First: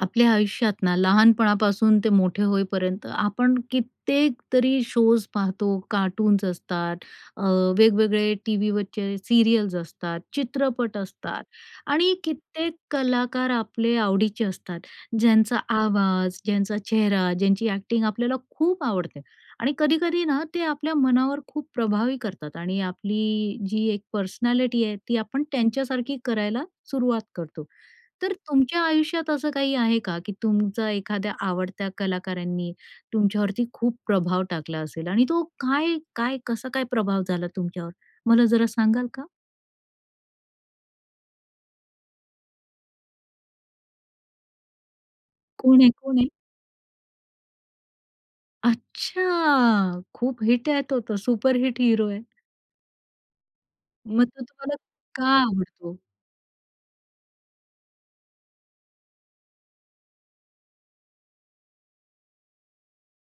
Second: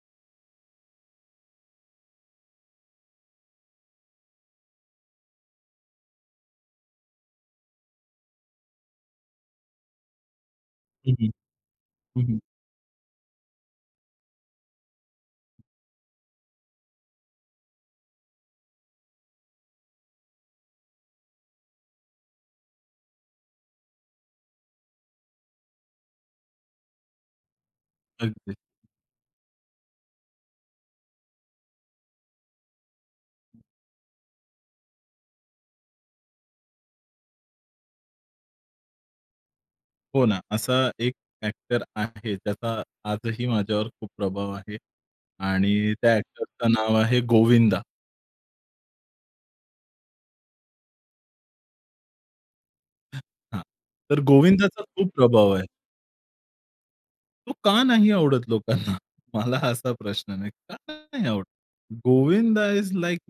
आपल्या आयुष्यात ना, लहानपणापासून ते मोठे होईपर्यंत आपण कित्येक तरी शोज पाहतो. कार्टून्स असतात, अ, वेगवेगळे टीव्हीवरचे सीरियल्स असतात, चित्रपट हं, हं, असतात आणि हं, हं. कित्येक कलाकार आपले आवडीचे असतात. ज्यांचा आवाज, ज्यांचा चेहरा, ज्यांची एक्टिंग आपल्याला खूप आवडते आणि कधी-कधीना ते आपल्या मनावर खूप प्रभावी करतात आणि आपली जी 1 पर्सनॅलिटी आहे, ती आपण त्यांच्यासारखी करायला सुरुवात करतो. तर अगदी. तुमच्या आयुष्यात असं काही आहे का? की तुमचा एखाद्या आवडत्या कलाकारांनी तुमच्यावरती खूप प्रभाव टाकला असेल आणि तो काय काय कसा काय प्रभाव झाला तुमच्यावर? मला जरा सांगाल का? हो ना. असा एक एक्टर आहे, त्याचा आजही माझ्यावर खूप प्रभाव आहे कोण आहे? आणि त्या कोण आहे? एक्टरचं नाव आहे गोविंदा. अच्छा! खूप हिट आहे तो. तो सुपरहिट हीरो आहे. हं, हां तर मग तो तुम्हाला गोविंदाचा खूप का प्रभाव आहे. आवडतो? तो का नाही आवडत लोकांना? मला असा प्रश्न नाही. का नाही आवडत? Govind is like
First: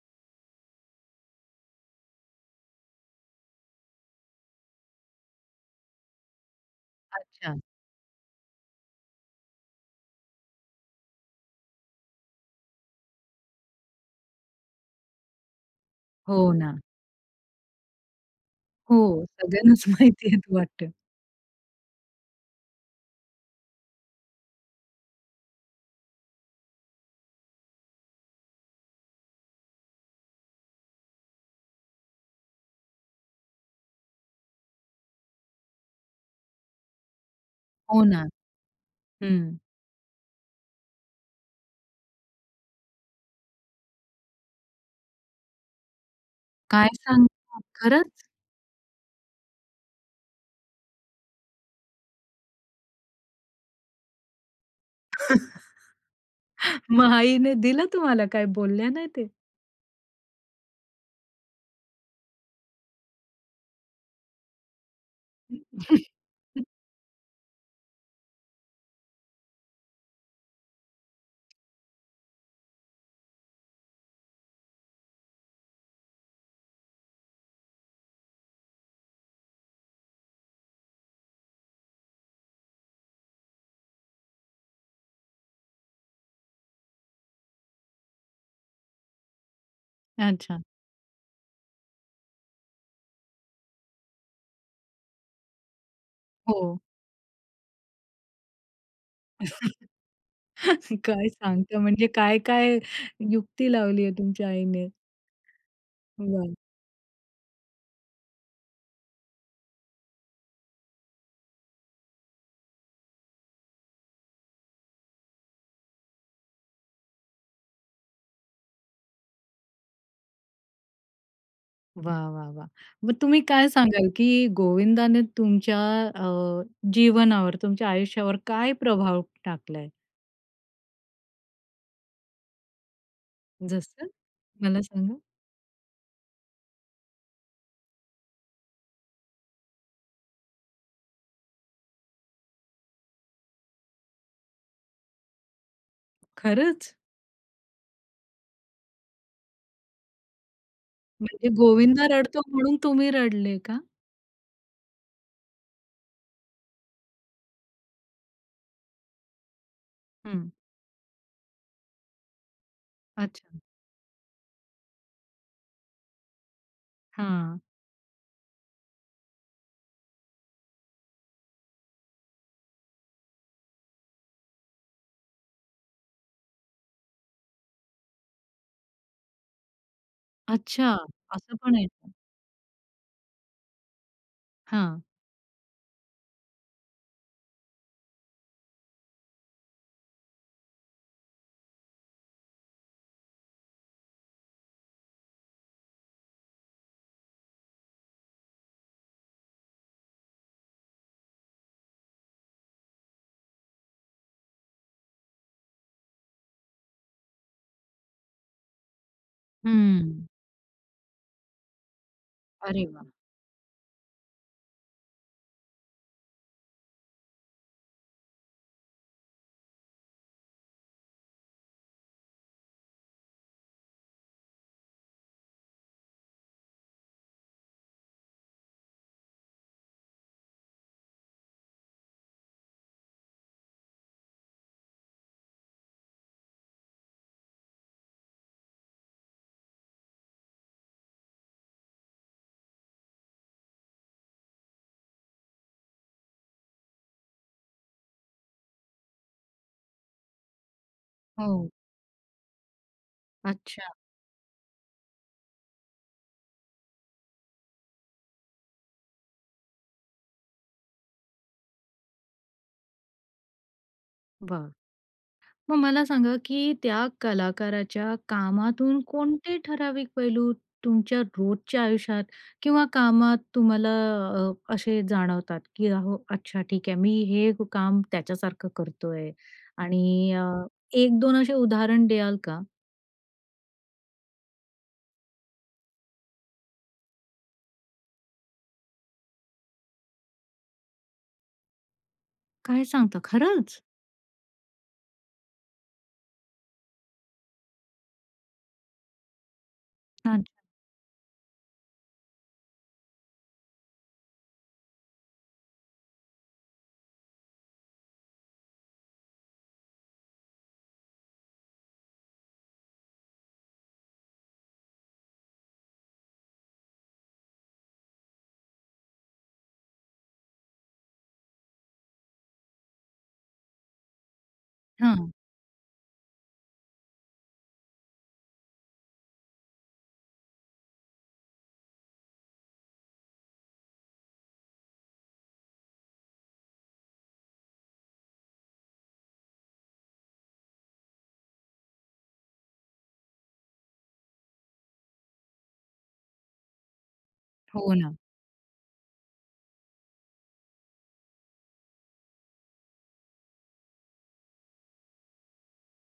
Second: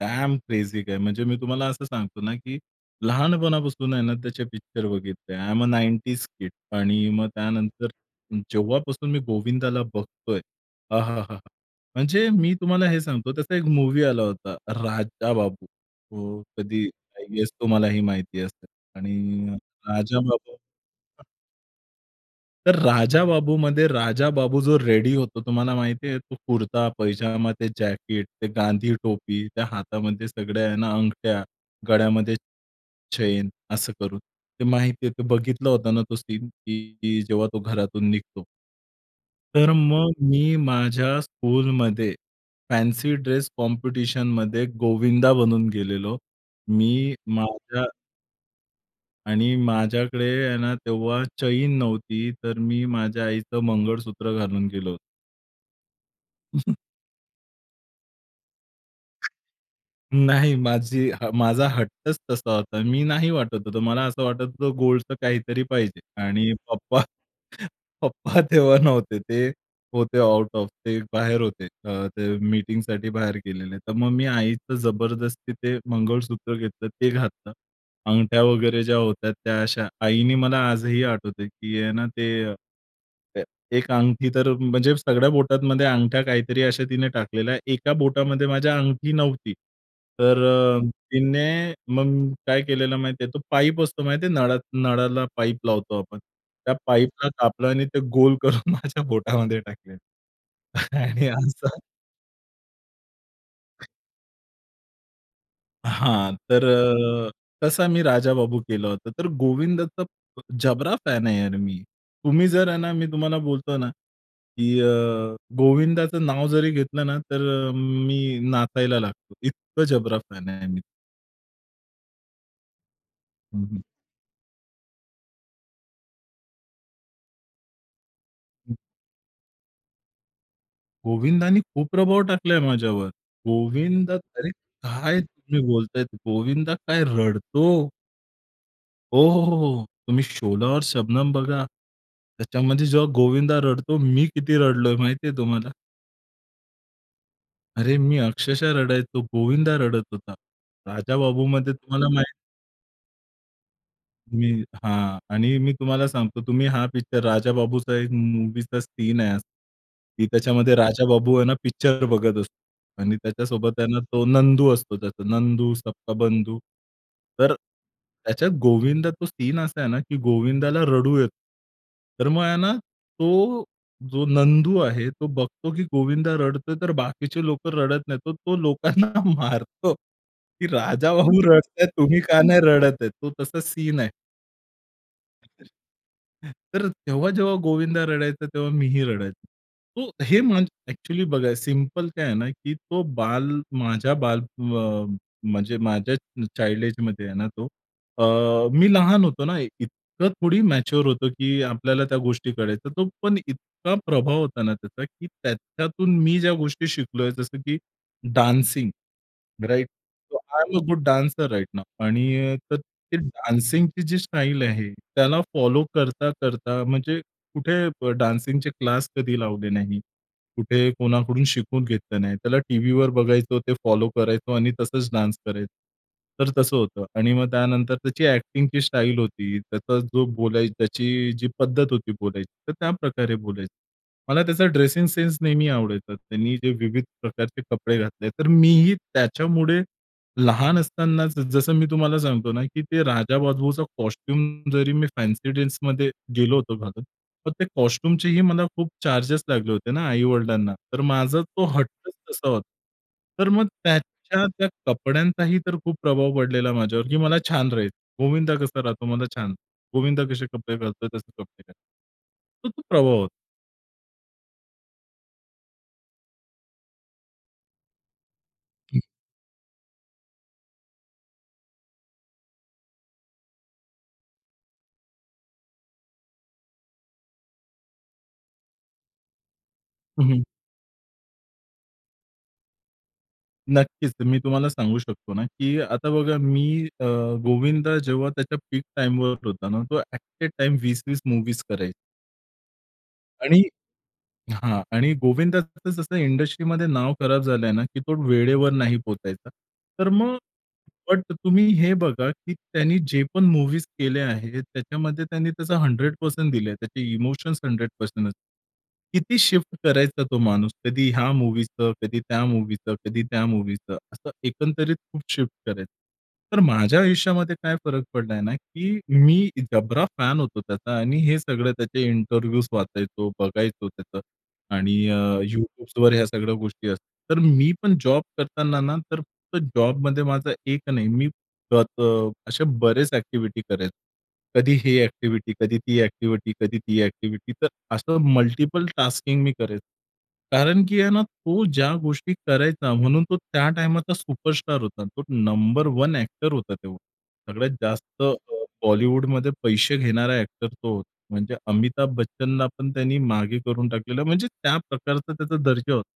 damn crazy guy म्हणजे मी तुम्हाला असं सांगतो ना, की लहानपणापासून आहे ना त्याचे पिक्चर बघितले, आय एम अ, 90's किड आणि मग अच्छा. त्यानंतर जेव्हापासून मी गोविंदाला बघतोय, आहाहा! म्हणजे मी तुम्हाला हे सांगतो, त्याचा 1 मूवी आला होता, राजा बाबू. तो हो ना. कधी आय गेस तुम्हाला ही माहिती असेल हो, आणि सगळ्यांनाच माहिती आहेत राजाबाबू. वाटतं? अ तर राजाबाबूमध्ये राजाबाबू जो रेडी होतो, तुम्हाला माहिती आहे. तो कुर्ता-पैजामा, ते जॅकेट, ते गांधी टोपी, त्या हातामध्ये सगळ्या आहे ना अंगठ्या, गळ्यामध्ये चैन, असं करून ते माहिती आहे ते बघितलं होतं ना तो सीन की जेव्हा तो हो घरातून ना. निघतो. हं. तर मग मी माझ्या स्कूलमध्ये फॅन्सी ड्रेस कॉम्पिटिशनमध्ये गोविंदा बनून गेलेलो. काय मी सांगता! माझ्या खरंच? आणि माझ्याकडे आहे ना तेव्हा चैन नव्हती, तर मी माझ्या आईचं मंगळसूत्र घालून गेलो होतो. मग आईने दिलं तुम्हाला? काय ते बोलल्या नाही ते. नाही, माझी माझा हट्टच तसा होता. मी नाही वाटत होतं, मला असं वाटत होतं, गोल्डचं काहीतरी पाहिजे. आणि पप्पा पप्पा तेव्हा नव्हते, ते होते आऊट-ऑफ, ते बाहेर होते, ते अ, मीटिंगसाठी बाहेर गेलेले. तर मग मी आईचं जबरदस्ती ते मंगळसूत्र घेतलं ते घातलं. अंगठ्या वगैरे ज्या होत्या, त्या अशा. आईने मला आजही आठवतं की आहे ना ते, ए ए एक अंगठी तर म्हणजे सगळ्या बोटांमध्ये अंगठ्या काहीतरी अशा तिने टाकलेल्या, एका बोटामध्ये माझ्या अंगठी नव्हती. तर अच्छा. अ, तिने मग काय केलेलं माहिती आहे? तो पाईप असतो माहिती आहे नळा नळाला पाईप लावतो आपण, त्या हो. पाईपला कापलं आणि ते गोल करून माझ्या बोटामध्ये टाकलं. आणि काय असं सांगता? म्हणजे काय काय युक्ती लावली आहे तुमच्या आईने. हां. वा. तर अ, तसा मी राजाबाबू केला होता. तर गोविंदाचा जबरा फॅन आहे मी. तुम्ही जर आहे ना, मी तुम्हाला बोलतो ना, की अ, गोविंदाचं नाव जरी घेतलं ना, तर अ, मी नाचायला लागतो. इतका जबरा फॅन आहे मी. वाह! वाह! वाह! मग तुम्ही हं काय हं. सांगाल की गोविंदाने तुमच्या अ, जीवनावर, तुमच्या आयुष्यावर काय प्रभाव टाकलाय? गोविंदाने खूप प्रभाव टाकलाय माझ्यावर. जसं? गोविंदा अरे मला सांगा. काय तुम्ही बोलतायत, गोविंदा काय रडतो? हो, हो. हो, हो. तुम्ही शोला और शबनम बघा. त्याच्यामध्ये जेव्हा गोविंदा रडतो. मी किती रडलोय माहिती आहे तुम्हाला? खरंच? अरे मी अक्षरशः रडायचो, गोविंदा रडत होता. म्हणजे राजाबाबूमध्ये गोविंदा तुम्हाला माहित रडतो म्हणून तुम्ही रडले का? मी हां. आणि मी तुम्हाला सांगतो. तुम्ही हा पिक्चर राजाबाबूचा एक मूव्हीचा सीन आहे की हं. त्याच्यामध्ये राजाबाबू आहे ना, पिक्चर बघत असतो. आणि अच्छा. त्याच्यासोबत आहे ना, तो नंदू असतो. त्याचा नंदू, सबका बंधू. तर हां. त्याच्यात गोविंदा तो सीन असा आहे ना, की गोविंदाला रडू येत. तर मग आहे ना तो जो नंदू आहे तो बघतो की गोविंदा रडतोय, तर बाकीचे लोकं रडत नाहीत. तो लोकांना मारतो की अच्छा, राजाबाबू असं रडत पण आहे? आहेत, तुम्ही का नाही रडत आहे? तो तसा सीन आहे. हां. [unintelligible] तर तेव्हा, जेव्हा गोविंदा रडायचा, तेव्हा मी ही रडायचो. तो हे माझं एक्चुअली बघा, सिंपल काय आहे ना, की तो बाल माझ्या बाल, अ, म्हणजे माझ्या चाइल्ड एजमध्ये आहे ना, तो अ, मी लहान होतो ना एक इतकं थोडी मॅच्युर होतो, की आपल्याला त्या गोष्टी कळायच्या. तो पण इतका प्रभाव होता ना त्याचा, की त्याच्यातून मी ज्या गोष्टी शिकलोय, जसं की dancing, right? Hmm. So, I am a good dancer right now. आणि तर अरे वाह! ते डान्सिंगची जी स्टाईल आहे, त्याला फॉलो करता-करता, म्हणजे कुठे ब, डान्सिंगचे क्लास कधी लावले नाही, कुठे कोणाकडून शिकून घेतलं नाही. त्याला टीव्हीवर बघायचो, ते फॉलो करायचो आणि तसंच डान्स करायचं, तर तसं होतं. आणि मग त्यानंतर त्याची एक्टिंगची स्टाईल होती, त्याचा जो बोलाय त्याची जी पद्धत होती बोलायची, तर त्याप्रकारे बोलायचं. मला त्याचा ड्रेसिंग सेन्स नेहमी आवडायचा. त्यांनी जे विविध प्रकारचे कपडे घातले, तर मीही त्याच्यामुळे लहान असतानाच, जसं मी तुम्हाला सांगतो ना, की ते राजाबाबूचा कॉस्ट्यूम, जरी मी फॅन्सी ड्रेसमध्ये गेलो होतो घालून, मग ते कॉस्ट्यूमचेही मला खूप चार्जेस लागले होते ना आई-वडिलांना, तर माझा तो हो. हट्टच तसा होता. तर मग अच्छा. त्याच्या त्या कपड्यांचाही तर खूप प्रभाव पडलेला माझ्यावर, की मला छान राहील, गोविंदा कसा राहतो, मला छान गोविंदा कसे कपडे घालतोय, तसे कपडे घालायचे. तर तो प्रभाव होता. बरं. मग मला सांगा, की त्या कलाकाराच्या कामातून कोणते ठराविक पैलू तुमच्या रोजच्या आयुष्यात किंवा कामात तुम्हाला अ, असे जाणवतात? की अ, हो अच्छा, ठीक आहे, मी हे काम त्याच्यासारखं करतो आहे हं, आणि हं. अ, 1-2 असे उदाहरण द्याल का? नक्कीच, तर मी तुम्हाला सांगू शकतो ना, की आता बघा. मी अ, गोविंदा जेव्हा त्याच्या पीक टाइमवर होता ना, तो ॲट अ टाइम 20-20 मुव्हीज करायचा. काय सांगता? आणि खरंच? हां, आणि गोविंदा जसं इंडस्ट्रीमध्ये नाव खराब झालंय ना, की तो वेळेवर नाही पोहोचायचा. तर मग अच्छा. बट तुम्ही हे बघा, की त्यानी जेपण मूवीज केल्या आहेत, त्याच्यामध्ये त्यांनी त्याचं 100% दिलंय. त्याचे इमोशन्स 100% असतात. किती शिफ्ट करायचा तो माणूस? कधी ह्या मूवीचं, कधी त्या मूवीचं, कधी त्या मूवीचं, असं एकंदरीत खूप शिफ्ट करायचं. तर माझ्या आयुष्यामध्ये काय फरक पडलाय ना, की मी जबरा फॅन होतो त्याचा आणि हे सगळं त्याचे इंटरव्ह्यूज वाचायचो, बघायचो त्याचं आणि अ, हं. YouTubeवर ह्या सगळ्या गोष्टी असतात. तर मी पण जॉब करताना ना, तर फक्त जॉबमध्ये माझा एक नाही, मी त त असे बरेच एक्टिव्हिटी करायचो. कधी हे एक्टिव्हिटी, कधी ती एक्टिव्हिटी, कधी ती एक्टिव्हिटी. तर असं मल्टिपल टास्किंग मी करायचो. कारण की आहे ना, तो ज्या गोष्टी करायचा म्हणून तो त्या टाईमाचा सुपरस्टार होता. तो नंबर 1 ॲक्टर होता तेव्हा. सगळ्यात हो ना. जास्त अ, बॉलिवूडमध्ये पैसे घेणारा एक्टर तो होता. म्हणजे अमिताभ बच्चनला पण त्याने मागे करून टाकलेलं, म्हणजे त्या प्रकारचा त्याचा दर्जा होता.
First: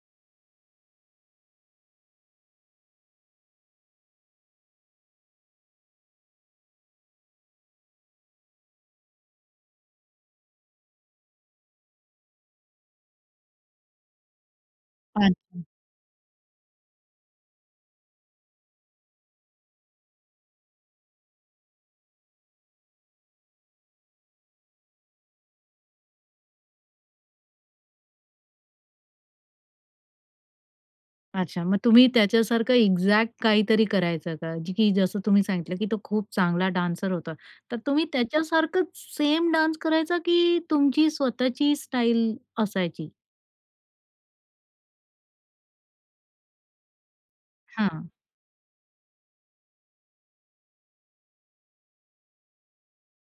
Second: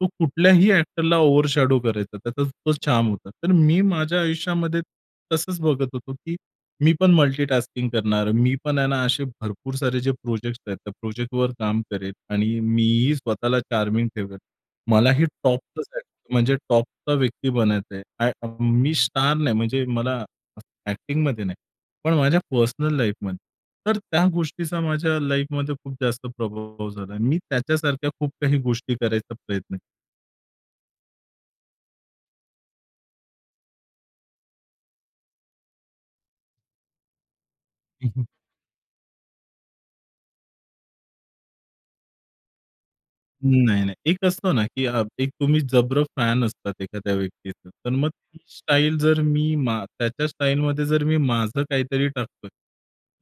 तो कुठल्याही एक्टरला ओव्हरशॅडो करायचा, त्याचा तो चार्म होता. तर मी माझ्या आयुष्यामध्ये तसंच बघत होतो, की मी पण मल्टी टास्किंग करणार, मी पण आहे ना, असे भरपूर सारे जे प्रोजेक्ट्स आहेत, त्या प्रोजेक्टवर काम करेल आणि मी ही स्वतःला चार्मिंग ठेवेल. मला ही टॉप अच्छा. ला जायचंय, म्हणजे टॉपचा व्यक्ती बनायचं आहे. मी स्टार नाही, म्हणजे मला एक्टिंग मध्ये नाही, पण माझ्या पर्सनल लाईफमध्ये. तर त्या गोष्टीचा माझ्या लाईफमध्ये खूप जास्त प्रभाव झाला. मी त्याच्यासारख्या खूप काही गोष्टी करायचा प्रयत्न केला. अच्छा. मग तुम्ही त्याच्यासारखं एक्झॅक्ट काहीतरी करायचं का? की जसं तुम्ही सांगितलं की तो खूप चांगला डान्सर होता. तर तुम्ही हं, हं. त्याच्यासारखंच सेम डान्स करायचा की तुमची स्वतःची स्टाईल असायची? नाही, नाही एक असतं ना, की अ, एक तुम्ही जबरा फॅन असतात एखाद्या व्यक्तीचं. तर मग हां. ती स्टाईल जर मी मा त्याच्या स्टाईलमध्ये जर मी माझं काहीतरी टाकतोय.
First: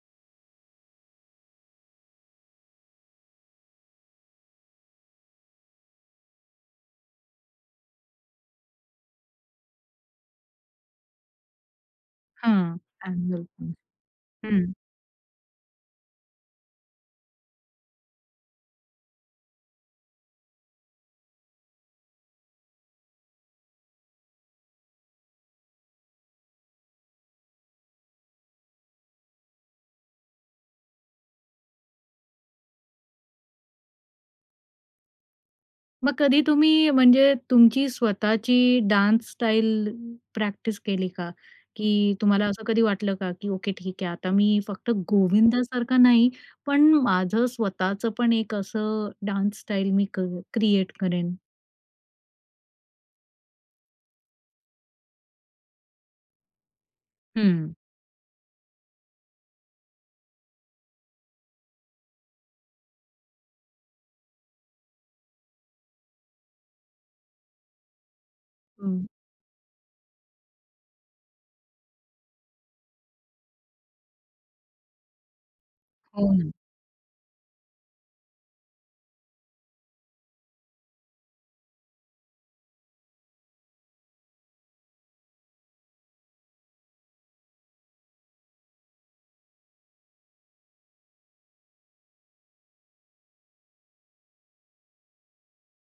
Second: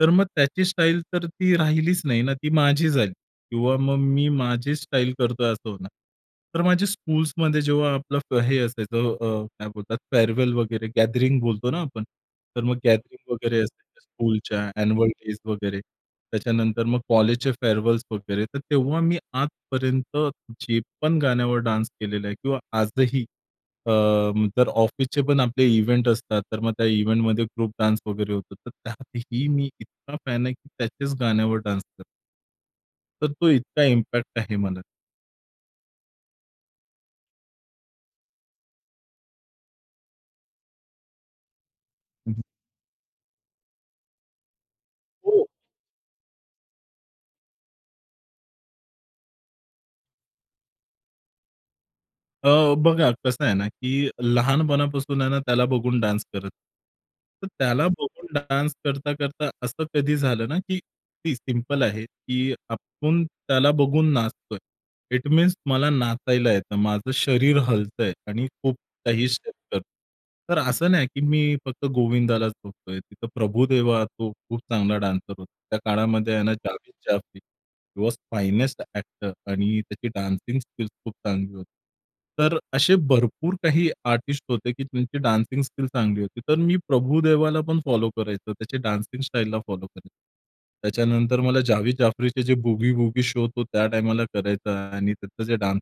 तर मग त्याची स्टाईल तर ती राहिलीच नाही ना? ती माझी झाली किंवा मग मी माझी स्टाईल करतोय असं होणार. तर माझी स्कूल्समध्ये जेव्हा आपलं फ हे असायचं अ, अ, काय बोलतात फेअरवेल वगैरे गॅदरिंग बोलतो ना आपण. तर मग हं. गॅदरिंग ॲन्युअल वगैरे डेज. असायच्या स्कूलच्या हं. अँन्यूअल डेज वगैरे. त्याच्यानंतर मग कॉलेजचे फेअरवेल्स वगैरे. तर तेव्हा मी आजपर्यंत जे पण गाण्यावर डान्स केलेला आहे किंवा आजही अ, तर ऑफिसचेपण आपले इव्हेंट असतात. तर मग त्या इव्हेंटमध्ये ग्रुप डान्स वगैरे होतो. तर त्यातही मी इतका फॅन आहे की त्याच्याच गाण्यावर डान्स करतो. तर तो इतका इम्पॅक्ट आहे मला. मग कधी तुम्ही म्हणजे, तुमची स्वतःची डान्स स्टाईल प्रॅक्टिस केली का? की हं, हं. तुम्हाला असं कधी वाटलं का? की ओके ठीक आहे. आता मी फक्त हो. गोविंदासारखा नाही. पण माझं स्वतःच पण एक असं डान्स स्टाईल मी क क्रिएट करेन? अ, बघा, कसं आहे ना, की लहानपणापासून आहे ना, त्याला बघून डान्स करत. तर हं. त्याला बघून डान्स करता-करता, असं कधी झालं ना, की ती सिम्पल आहे की आपण त्याला बघून नाचतोय, इट मीन्स मला नाचायला येतं. माझं शरीर हलतंय आणि खूप हं. काही शत. [unintelligible] तर असं नाही, की मी फक्त गोविंदालाच बघतोय. तिथं प्रभुदेवा, तो खूप चांगला डान्सर होता. त्या हो काळामध्ये ना. ह्यांना जावेद जाफरी, हि वॉज फाईनेस्ट एक्टर आणि त्याची डान्सिंग स्किल्स खूप चांगली होती. तर असे भरपूर काही आर्टिस्ट होते, की त्यांची डान्सिंग स्किल चांगली होती. तर मी प्रभुदेवालापण फॉलो करायचो, त्याच्या डान्सिंग स्टाईलला फॉलो करायचो. त्याच्यानंतर मला जावेद जाफरीचे जे बूगी वूगी शो तो त्या टाईमाला करायचा. आणि त्याचं जे डान्स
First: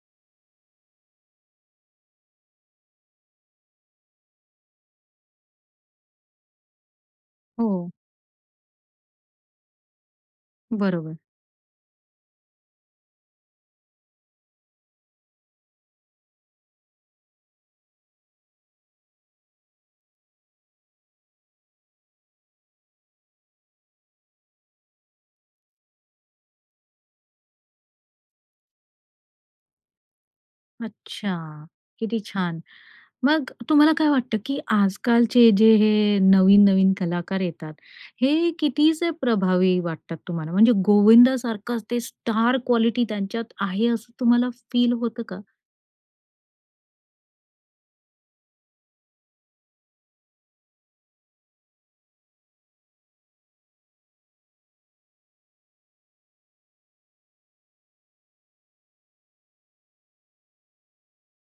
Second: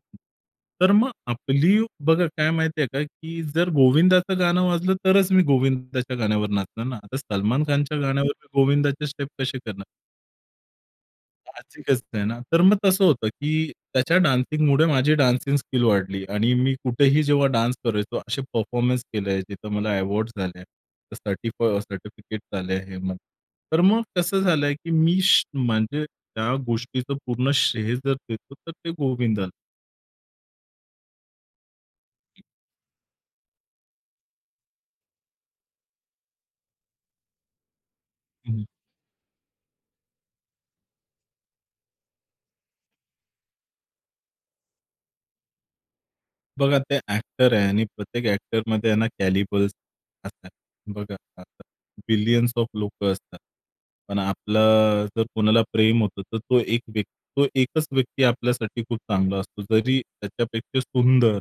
तर मग आपली बघा, काय माहिती आहे का, की जर गोविंदाचं गाणं वाजलं, तरच मी गोविंदाच्या गाण्यावर नाचणार ना. आता सलमान हो. खानच्या गाण्यावर मी गोविंदाचे स्टेप कसे करणार? बरोबर. साहजिकचं आहे ना. तर मग तसं होतं की त्याच्या डान्सिंगमुळे माझी डान्सिंग स्किल वाढली. आणि मी कुठेही जेव्हा डान्स करायचो. असे परफॉर्मन्स केले, जिथं मला अवॉर्ड झाले. सर्टिफ सर्टिफिकेट्स आले आहेत मग. तर मग कसं झालं, की मी, श म्हणजे त्या गोष्टीचं पूर्ण श्रेय जर देतो, तर ते गोविंदाला. अच्छा, किती छान. मग तुम्हाला काय वाटतं, की आज-कालचे जे हे नवीन-नवीन कलाकार येतात, हे हं. कितीसे प्रभावी वाटतात तुम्हाला? म्हणजे गोविंदासारखंच ते स्टार क्वालिटी त्यांच्यात आहे, असं तुम्हाला फील होतं का? बघा, ते ॲक्टर आहे आणि प्रत्येक ॲक्टरमध्ये आहे ना कॅलिबर्स असतात. बघा [unintelligible] बिलियन्स ऑफ लोकं असतात. पण आपलं जर कोणाला प्रेम होतं, तर तो एक व्यक्ती तो एकच व्यक्ती आपल्यासाठी खूप चांगला असतो. जरी त्याच्यापेक्षा सुंदर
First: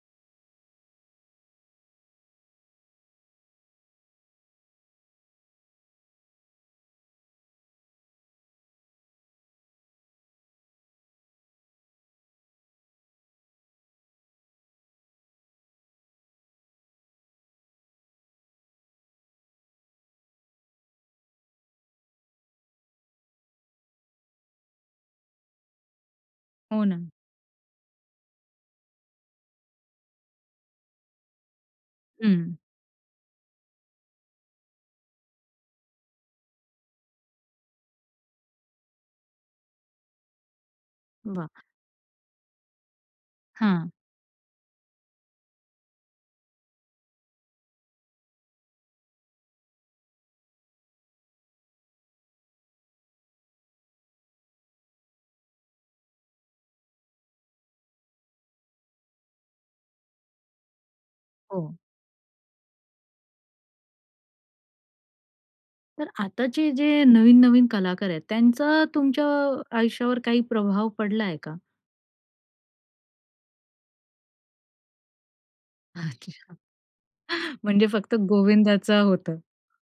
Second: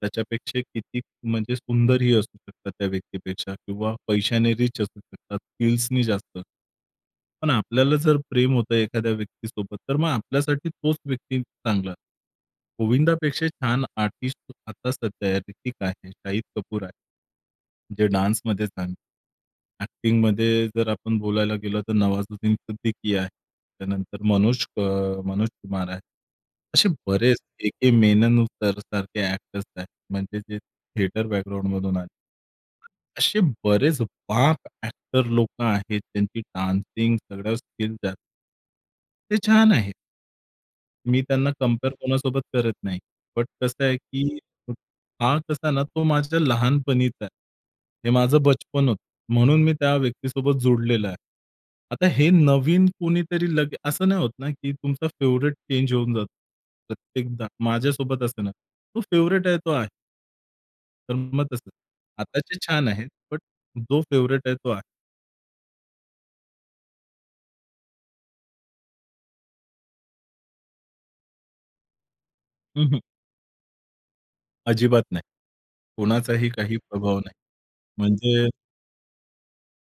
त्याच्यापेक्षा किती म्हणजे सुंदरही असू शकतात त्या व्यक्तीपेक्षा किंवा पैशाने रिच असू शकतात, स्किल्सनी जास्त. पण आपल्याला जर प्रेम होतं एखाद्या व्यक्तीसोबत, तर मग आपल्यासाठी तोच व्यक्ती चांगला. गोविंदापेक्षा छान आर्टिस्ट आता सध्या आहे, हृतिक आहे, शाहिद कपूर आहे, जे डान्समध्ये झालं. ॲक्टिंगमध्ये जर आपण बोलायला गेलो, तर नवाजुद्दीन सिद्दीकी आहे, त्यानंतर मनोज अ, मनोज कुमार आहे, हो असे ना. बरेच ए. के. मेनन सर सारखे एक्टर्स आहेत, म्हणजे जे थिएटर बॅकग्राउंडमधून आले. हं. असे बरेच बाप ॲक्टर लोकं आहेत, त्यांची डान्सिंग सगळ्या स्किल त्या ते छान आहे. मी वाह! त्यांना कंपेअर कोणासोबत करत नाही. बट कसं हां. आहे, की हा कसा ना, तो माझ्या लहानपणीचा आहे. हे माझं बचपन होतं, म्हणून मी त्या व्यक्तीसोबत जोडलेला आहे. आता हे नवीन कुणीतरी लग असं नाही होत ना की तुमचा फेव्हरेट चेंज होऊन जातो प्रत्येकदा? माझ्यासोबत असं नाही होत, तो फेव्हरेट आहे तो आहे. तर मग तसं. हो. आताचे छान आहेत बट जो फेवरेट आहे तो आहे. तर आताचे जे नवीन-नवीन कलाकार आहेत, त्यांचा तुमच्या आयुष्यावर काही प्रभाव पडलाय का? हं, हं. अजिबात नाही. कोणाचाही अच्छा. काही प्रभाव नाही. म्हणजे फक्त म्हणजे गोविंदाच होतं.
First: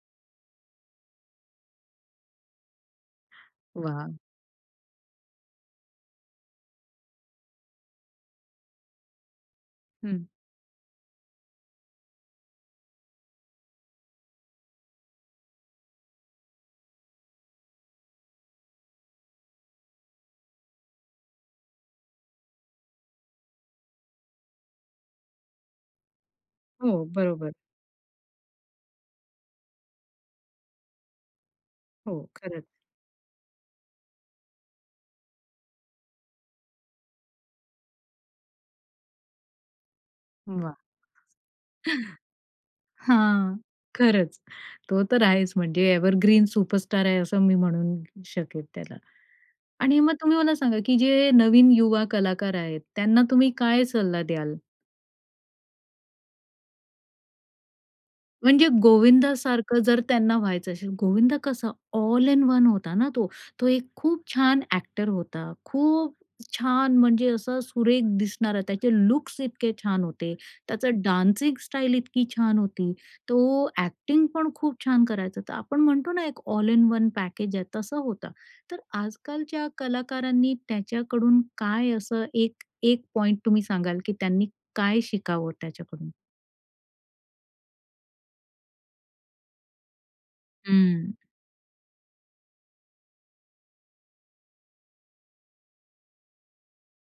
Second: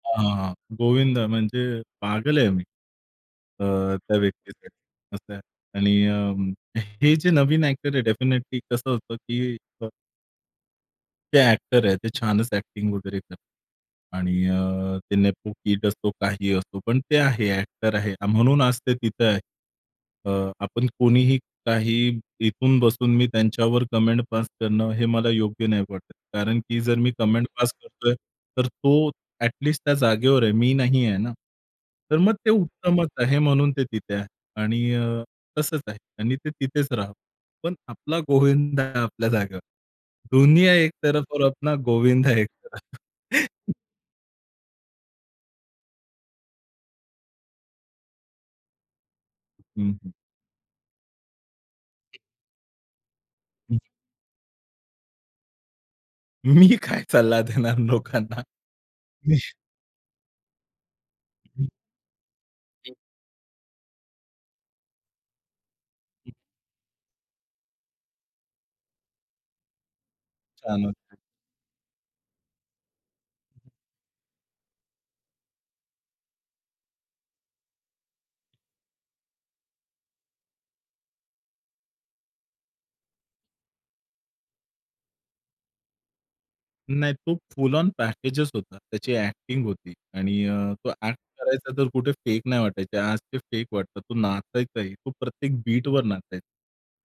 हां, हां. गोविंदा म्हणजे पागल आहे मी, अ, वाह! त्या व्यक्तीसाठी असं आहे. आणि अ, हे जे नवीन एक्टर आहेत डेफिनेटली कसं असतं की अ हं. ते ॲक्टर आहेत, ते छानच ॲक्टिंग वगैरे करतात आणि अ, ते नेपो-किड असो, काही असो पण ते आहे, ॲक्टर आहे म्हणून आज ते तिथं आहे. अ, आपण कोणीही काही इथून बसून मी त्यांच्यावर कमेंट पास करणं हे मला योग्य नाही वाटत. कारण की जर हो, मी कमेंट बरोबर. पास करतोय, तर तो ॲटलीस्ट त्या जागेवर आहे, मी नाही आहे ना. तर हो. मग ते खरंच. उत्तमच आहे म्हणून ते तिथे आहे आणि अ, तसंच आहे आणि ते तिथेच राहावं. पण आपला गोविंद आपल्या जागेवर, दुनिया वाह! एक-तरफ ओर अपणा गोविंदा एक-तरफ. हां, खरंच. तो तर आहेच, म्हणजे एवरग्रीन सुपरस्टार आहे, असं मी म्हणू शकेल त्याला. हं, आणि हं. मग तुम्ही मला सांगा की जे नवीन युवा कलाकार आहेत त्यांना तुम्ही हं. काय सल्ला द्याल? मी काय सल्ला देणार लोकांना? म्हणजे मी गोविंदासारखं जर त्यांना व्हायचं असेल. गोविंद कसं ऑल इन वन होता हं. ना तो. तो एक खूप छान एक्टर होता, खूप छान म्हणजे असा सुरेख दिसणारा, त्याचे लुक्स इतके छान होते. गाणं. त्याचं डान्सिंग स्टाईल इतकी छान होती, तो एक्टिंगपण खूप छान करायचा. तर आपण म्हणतो ना एक ऑल इन वन पॅकेज आहे तसं होतं. तर आजकालच्या कलाकारांनी त्याच्याकडून काय असं एक एक, पॉइंट तुम्ही सांगाल, की त्यांनी काय शिकावं त्याच्याकडून? नाही तो फुल आँन पॅकेजच होता. त्याची एक्टिंग होती आणि अ, तो हम्म. एक्ट करायचा, तर कुठे फेक नाही वाटायचे. आज ते फेक वाटतात. तो नाचायचा आहे, तो प्रत्येक बीटवर नाचायचा.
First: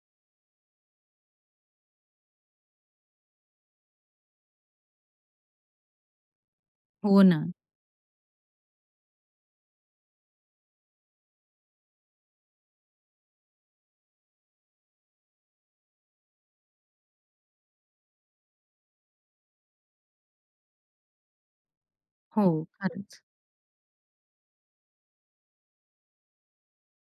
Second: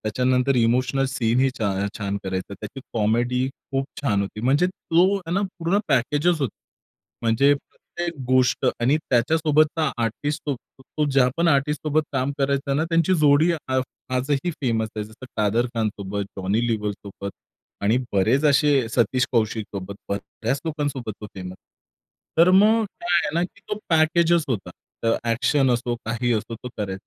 त्याच्यानंतर इमोशनल सीन ही छा छान करायचा. त्याची कॉमेडी खूप छान होती. म्हणजे तो हे ना पूर्ण पॅकेजच होता. हो ना. म्हणजे प्रत्येक गोष्ट आणि त्याच्यासोबतचा आर्टिस्ट तो ज्यापण आर्टिस्टसोबत काम करायचा ना, त्यांची जोडी आ आजही फेमस आहे. जसं कादर खानसोबत, जॉनी लिवरसोबत आणि बरेच असे सतीश कौशिकसोबत. बऱ्याच लोकांसोबत तो फेमस आहे. हो, तर मग काय खरंच. आहे ना की तो पॅकेजच होता. तर एक्शन असो, काही असो तो करायचा.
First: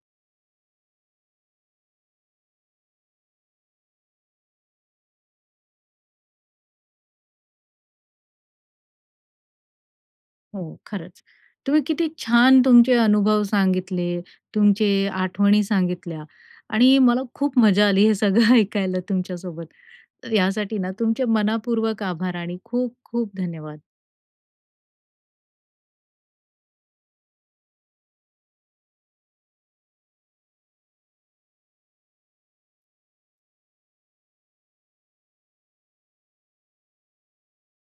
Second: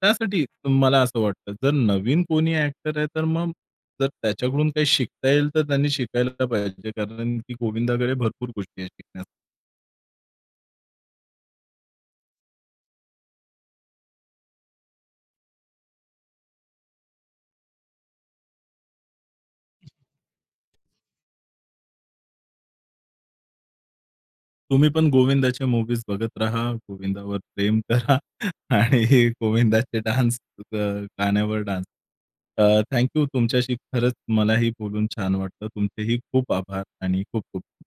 त्यासाठी मला असं वाटतं. जर नवीन कोणी एक्टर आहे. तर मग जर त्याच्याकडून काही शिकता येईल, तर त्यांनी शिकायला तर पाहिजे कारण, की गोविंदाकडे भरपूर गोष्टी आहेत शिकण्या हो, खरंच तुम्ही किती छान तुमचे अनुभव सांगितले. तुमचे आठवणी सांगितल्या आणि मला खूप मजा आली हे सगळं ऐकायला तुमच्यासोबत. तर यासाठी ना तुमचे मनापूर्वक आभार आणि खूप-खूप धन्यवाद. तुम्हीपण गोविंदाच्या मुव्हीज बघत राहा, गोविंदावर प्रेम करा आणि गोविंदाचे डान्स, अ, गाण्यावर डान्स अ, थँक यू. तुमच्याशी खरंच मलाही बोलून छान वाटतं. तुमचेही खूप आभार आणि खूप-खूप